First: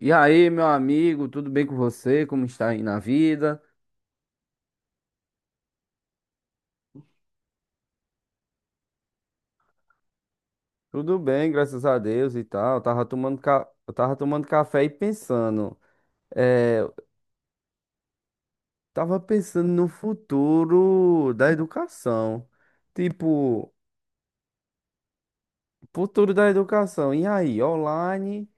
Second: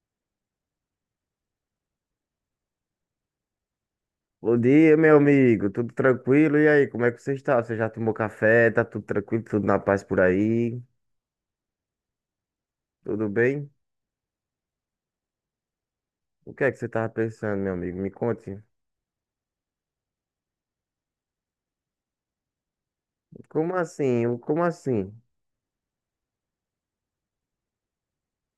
E aí, meu amigo, tudo bem com você? Como está aí na vida? Bom dia, meu amigo. Tudo tranquilo? E aí, como é que você está? Você já tomou café? Tá tudo tranquilo? Tudo na paz por aí? Tudo bem, graças a Deus e tal. Eu tava Tudo tomando, ca... bem? eu tava tomando café e pensando. O que é que É... você eu estava pensando, meu amigo? Me conte. Tava pensando no futuro da educação. Tipo, Como assim? Como assim? futuro da educação. E aí, online?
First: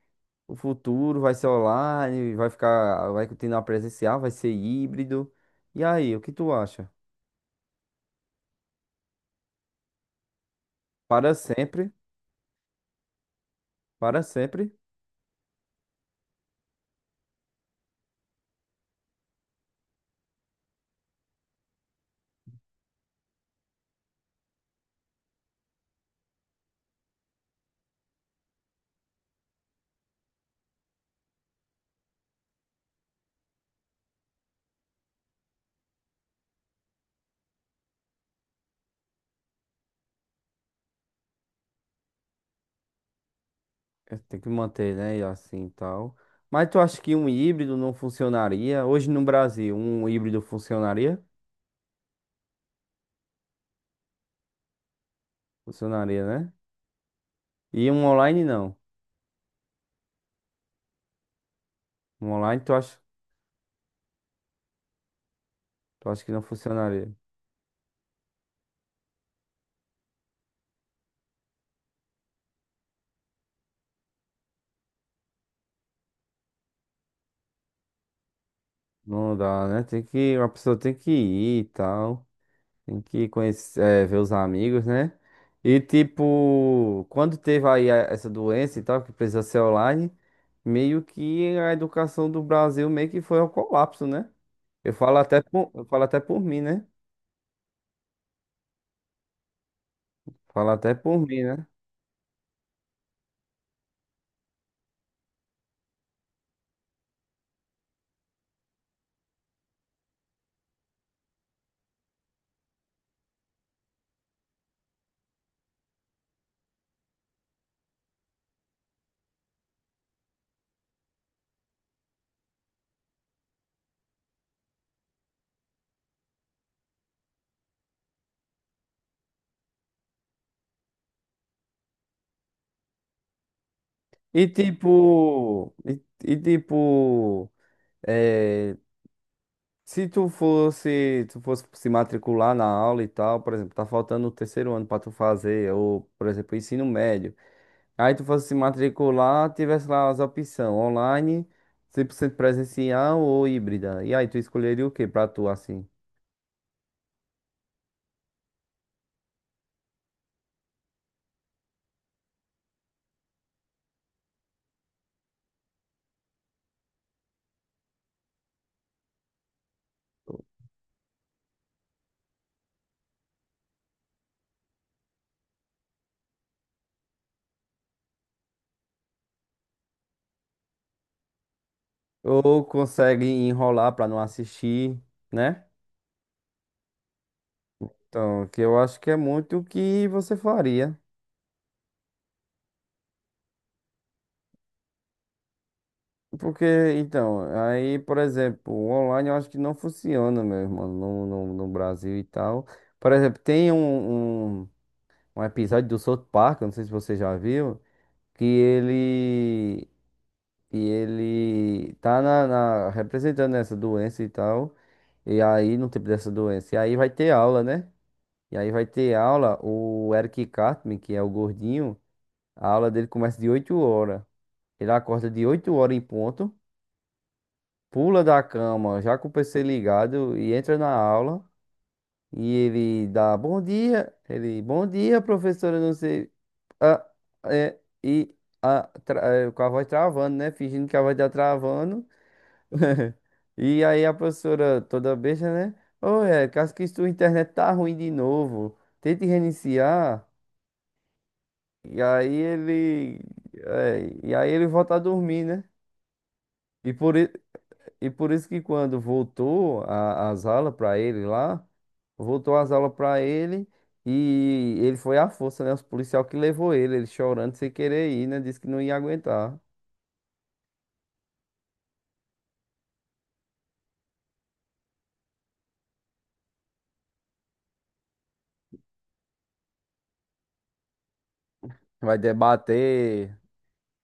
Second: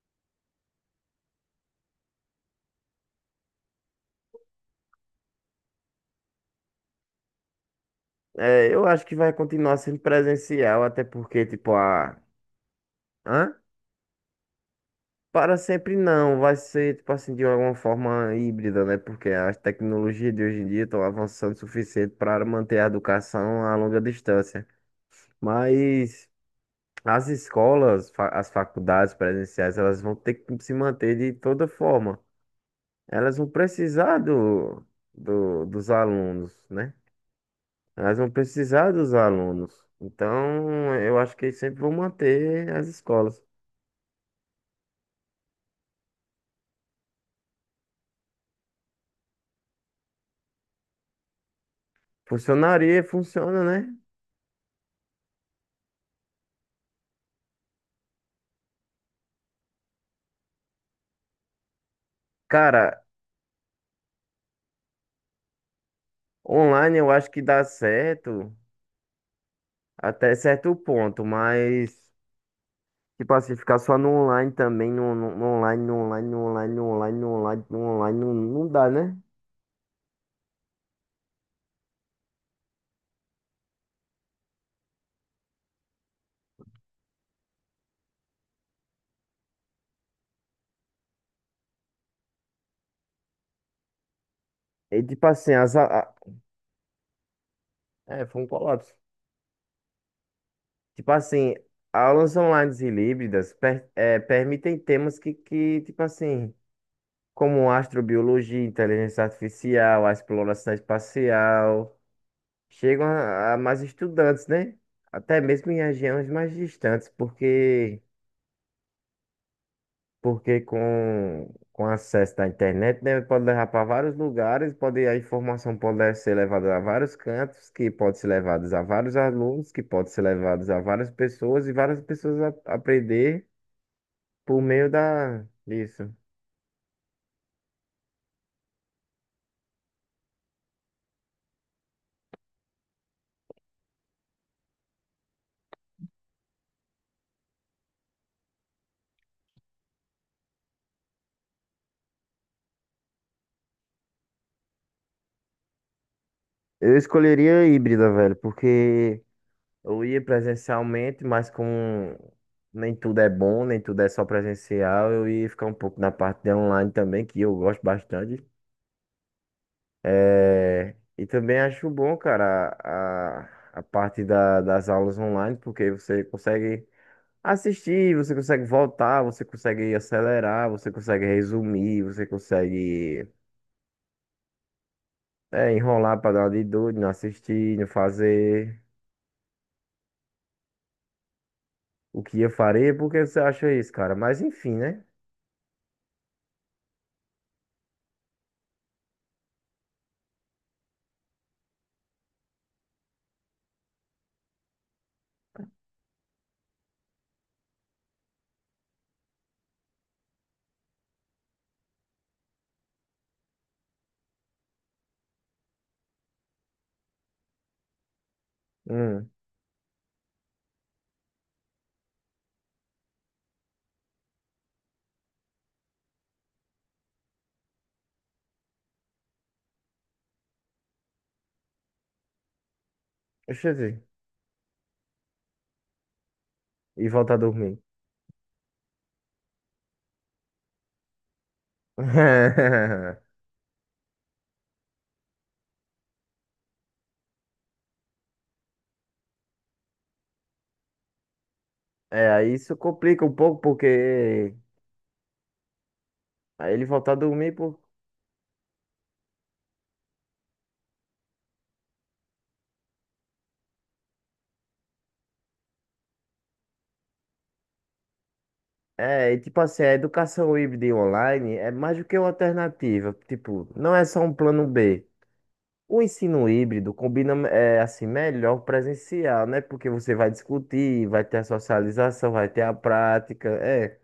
O futuro vai ser online? Vai ficar. Vai continuar presencial? Vai ser híbrido? E aí, o que tu acha? É, eu acho que vai continuar sendo presencial, até Para porque, tipo, sempre? a. Hã? Para sempre? Para sempre não. Vai ser, tipo assim, de alguma forma híbrida, né? Porque as tecnologias de hoje em dia estão avançando o suficiente para manter a educação a longa distância. Mas. As escolas, as faculdades presenciais, elas vão ter que se manter de toda forma. Elas vão precisar dos alunos, né? Elas vão precisar dos alunos. Então, eu acho que sempre vão manter as escolas. É, tem que manter, né? E assim e tal. Mas tu acha que um híbrido não funcionaria? Hoje no Brasil, um híbrido funcionaria? Funcionaria, funciona, né? Funcionaria, né? E um online não. Um online tu acha, Cara, tu acha que não online funcionaria? eu acho que dá certo até certo ponto, mas, tipo assim, ficar só no online também, no online, não, não dá, né? Não dá, né? A pessoa tem que ir e tal. Tem que conhecer, ver os amigos, né? E tipo, quando teve aí essa doença e tal, que precisa ser online, meio que a educação do Brasil meio que foi ao colapso, né? Eu E falo tipo até assim, por, as, eu falo a- até por mim, né? é, foi um colapso. Fala até Tipo por mim, assim, né? aulas online e híbridas permitem temas que, tipo assim, como astrobiologia, inteligência artificial, a exploração espacial, chegam a mais estudantes, né? Até mesmo em regiões mais distantes. Porque com acesso da internet, né, pode levar para vários lugares, a informação pode ser levada a vários cantos, que pode ser levados a vários alunos, que pode ser levados a várias pessoas, e várias pessoas aprender E por meio tipo, e, disso. e tipo, eh, se tu fosse se matricular na aula e tal, por exemplo, tá faltando o terceiro ano pra tu fazer, ou, por exemplo, ensino médio. Aí tu fosse se matricular, tivesse lá as opções online, 100% presencial ou híbrida. E aí tu escolheria o que pra tu assim? Eu escolheria a híbrida, velho, porque eu ia presencialmente, mas com nem tudo é bom, nem tudo é só presencial, eu ia ficar um pouco na parte de online também, que eu gosto bastante. É, e também acho bom, cara, a parte das aulas online, porque você consegue assistir, você consegue voltar, você consegue acelerar, você consegue resumir, você Ou consegue consegue enrolar pra não assistir, né? Enrolar para dar uma de doido, não assistir, não Então, que eu fazer acho que é muito o que você faria. o que eu faria, por que você acha isso, cara? Mas enfim, né? Porque, então, aí, por exemplo, o online eu acho que não funciona, meu irmão, no Brasil e tal. Por exemplo, tem um episódio do South Park, eu não sei se você já viu, que ele, que ele tá representando essa doença e tal. E aí, no tempo dessa doença, e aí vai ter aula, né? E aí vai ter Hum, aula, o Eric Cartman, que é o gordinho, a aula dele começa de 8 horas. Ele acorda de 8 horas em ponto. Pula da cama, já com o PC ligado, e entra na aula. E ele dá bom Deixa eu ver. dia. Ele, bom dia, professora, não sei. Ah, E voltar a dormir. é, e ah, tra- com a voz travando, né? Fingindo que a voz tá travando. E aí a professora toda besta, né? Ô, é, caso que sua internet tá ruim de novo. Tente reiniciar. E É, aí aí isso ele. complica um pouco, é, e aí porque ele volta a dormir, né? aí ele E voltar a por, i- dormir. E por isso que quando voltou as aulas para ele lá, voltou as aulas para ele e ele foi à força, né? Os policial que levou ele, ele chorando sem querer ir, né? Disse que não ia É, e aguentar. tipo assim, a educação híbrida e online é mais do que uma alternativa. Tipo, não é só um plano B. O ensino híbrido combina assim melhor o presencial, né? Porque você vai discutir, vai ter a Vai socialização, vai ter a debater prática, é.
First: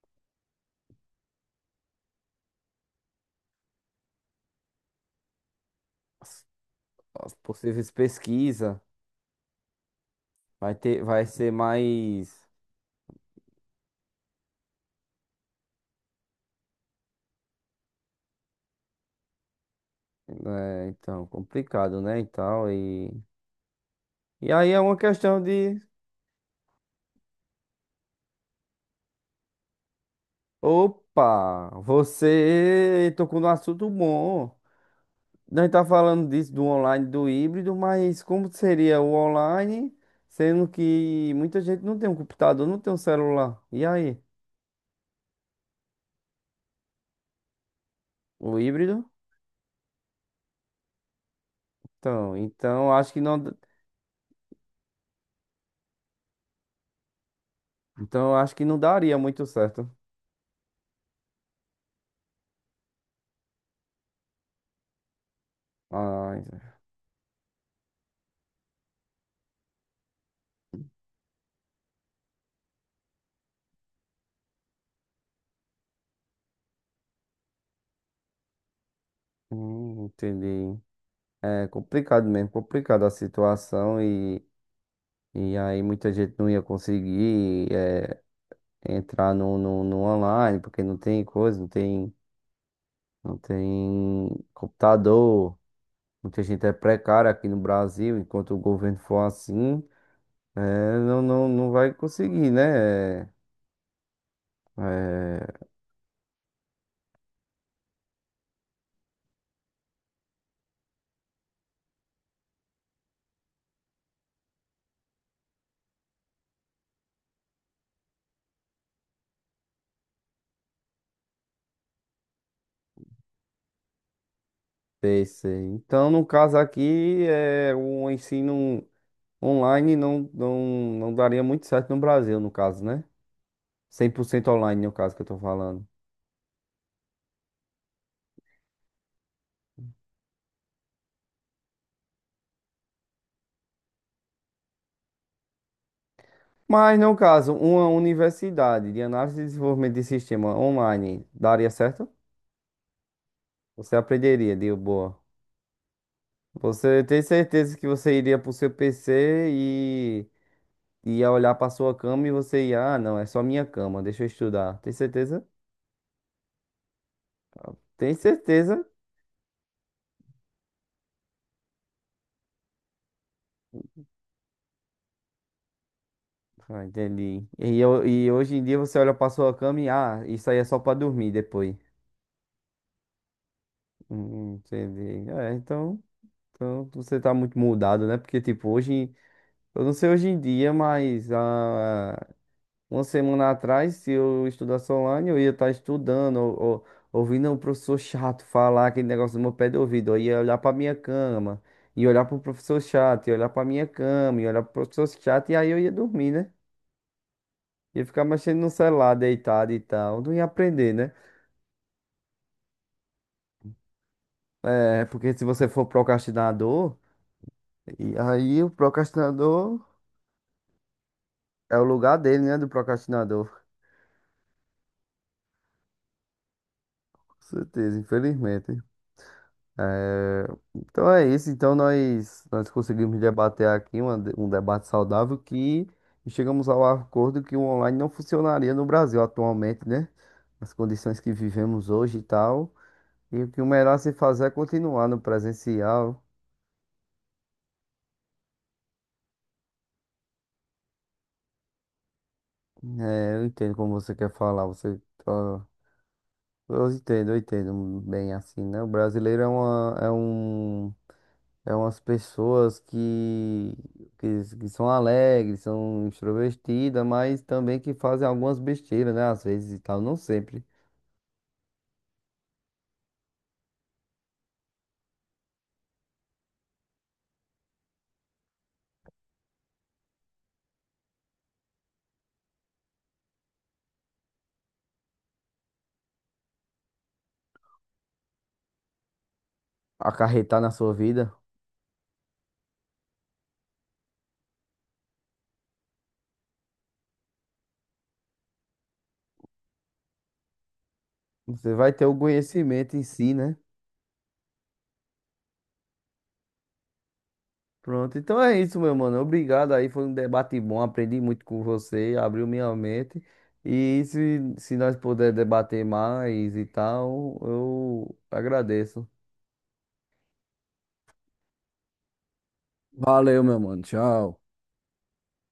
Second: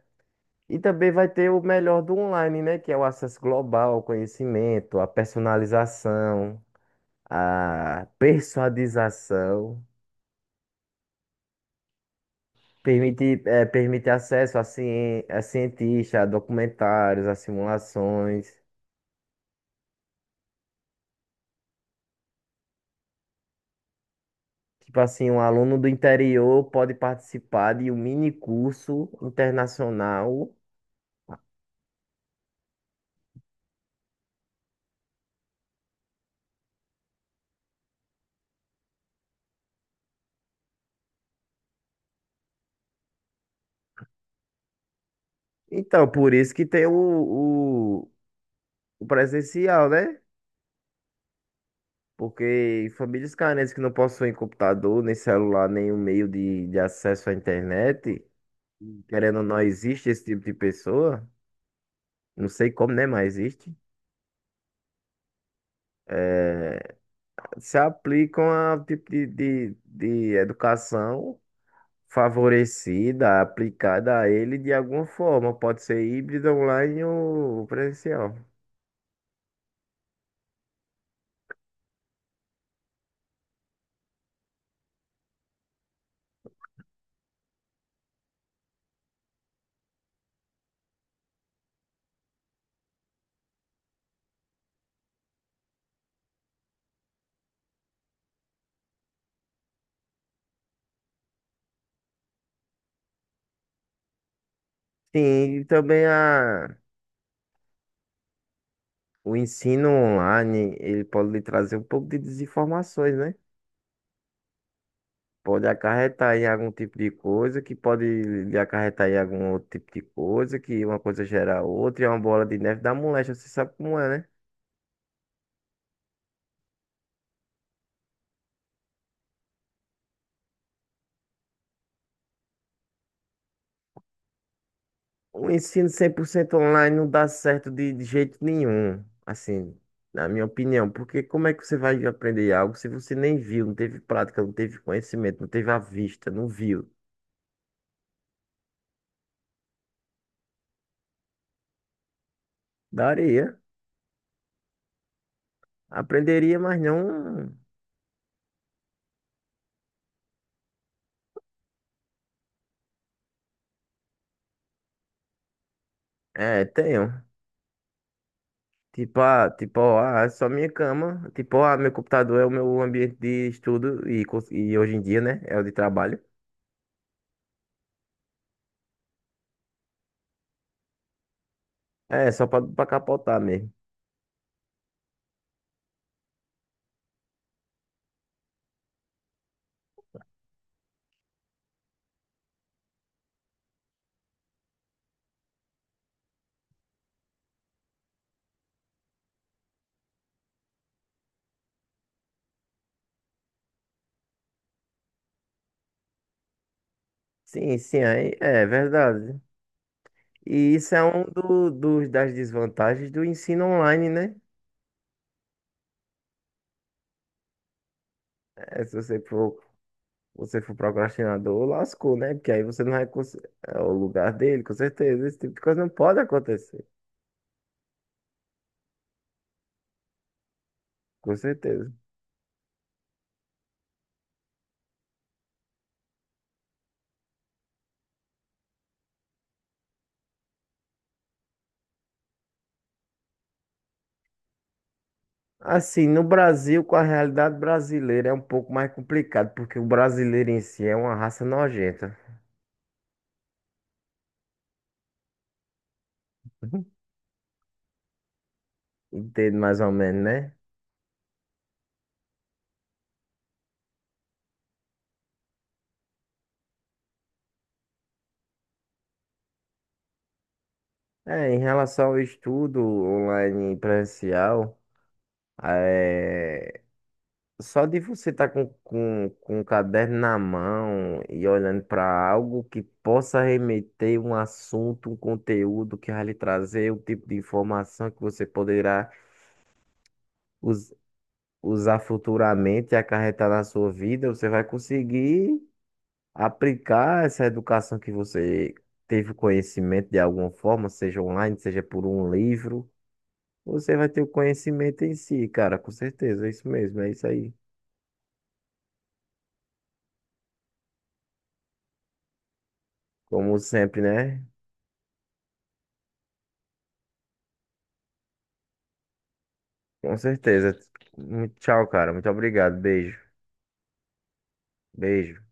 E também vai ter o melhor do online, né? Que é o acesso global ao conhecimento, a as, personalização, as possíveis a pesquisas, persuadização. Vai ser mais, Permite acesso a cientistas, a documentários, a simulações. né, então, complicado, né? E tal, e aí é uma Tipo assim, um questão aluno de. do interior pode participar de um mini curso internacional. Opa, você tocou no assunto bom. Nós tá falando disso do online, do híbrido, mas como seria o online, sendo que muita gente não tem um computador, não tem um celular. E aí? Então, por isso que tem o, O o híbrido? presencial, né? Então, Porque então acho que famílias não, carentes que não possuem computador, nem celular, nenhum meio de acesso à internet, então acho que não daria querendo ou muito não, certo. existe esse tipo de pessoa. Não sei como, né? Mas existe. Ah, É, se aplicam a tipo de educação favorecida, aplicada a ele de alguma forma. Pode ser híbrido, online ou presencial. Entendi. É complicado mesmo, complicada a situação e aí muita gente não ia conseguir entrar no online, porque não tem coisa, não tem computador. Muita gente é precária aqui no Brasil, enquanto o governo for assim, não vai conseguir, né? Sim, e eh, também o ensino online, ele pode lhe trazer um pouco de desinformações, né? Pode acarretar em algum tipo de coisa, que pode lhe acarretar em algum outro tipo de coisa, que uma coisa gera outra, e é uma bola de neve da moléstia, você sabe como é, né? Ter isso aí. Então, no caso aqui, o ensino online não daria muito certo no Brasil, no caso, né? 100% online, no caso que eu tô O falando. ensino 100% online não dá certo de jeito nenhum, assim, na minha opinião, porque como é que você vai aprender algo se você nem viu, não teve prática, não teve conhecimento, não teve a vista, não viu? Mas, no caso, uma universidade de análise e desenvolvimento de sistema online daria certo? Daria, Você aprenderia, de boa. aprenderia, mas Você tem não, certeza que você iria pro seu PC e ia olhar pra sua cama e você ia, ah, não, é só minha cama, deixa eu estudar. Tem certeza? Tenho. Tem certeza? Tipo, ah, é só minha cama, tipo, ah, meu computador é o meu ambiente de estudo e hoje em dia, né, é o de trabalho. Ah, entendi. E hoje em dia você olha pra sua cama e, ah, isso aí é só pra dormir depois. É, só pra, pra capotar mesmo. Entendi. É, então você tá muito mudado, né? Porque, tipo, hoje, eu não sei hoje em dia, mas uma semana atrás, se eu estudasse online, eu ia estar estudando, ou- ouvindo o professor chato falar aquele negócio no meu pé de ouvido. Eu ia olhar para minha cama, e olhar para o professor chato, e olhar para minha cama, e olhar para o professor chato, e aí eu ia dormir, né? Sim, sim, Ia ficar aí mexendo é no celular, verdade. deitado e tal. Não ia E aprender, isso é né? um das desvantagens do ensino online, né? É, porque se você for procrastinador, e aí o É, se você for, procrastinador você for procrastinador, é o lugar lascou, né? dele, Porque né? aí Do você não vai. Procrastinador. É o lugar dele, com certeza. Esse tipo de coisa não pode acontecer, Com certeza, infelizmente. É, então é com isso. Então certeza. nós conseguimos debater aqui um debate saudável que chegamos ao acordo que o online não funcionaria no Brasil atualmente, né? As condições que vivemos hoje e tal. E o que o melhor a se fazer é continuar no Assim, presencial. no Brasil, com a realidade brasileira, é um pouco mais complicado, porque o brasileiro em si é uma raça nojenta. É, eu entendo como você quer falar. Você, tá- eu entendo bem assim, né? O brasileiro é Entendo mais ou uma, é menos, né? um É umas pessoas que são alegres, são extrovertidas, mas também que fazem algumas besteiras, né? Às vezes e tal, não sempre. É, em relação ao estudo online e presencial, é, só de você estar com um caderno na mão e olhando para algo que possa remeter um assunto, um conteúdo que vai lhe trazer o tipo de informação que você poderá Acarretar na sua us- vida. usar futuramente e acarretar na sua vida, você vai conseguir aplicar essa educação que você teve o conhecimento de alguma forma, seja online, Você seja vai ter por o um livro. conhecimento em si, né? Você vai ter o conhecimento em si, cara, com certeza, é isso mesmo, é isso aí. Pronto, então é isso, meu mano. Obrigado aí, foi um debate bom, aprendi muito com você, abriu minha mente. Como sempre, E né? se nós puder debater mais e tal, eu agradeço. Com certeza. Tchau, cara. Muito obrigado. Beijo. Valeu, meu mano. Tchau. Beijo.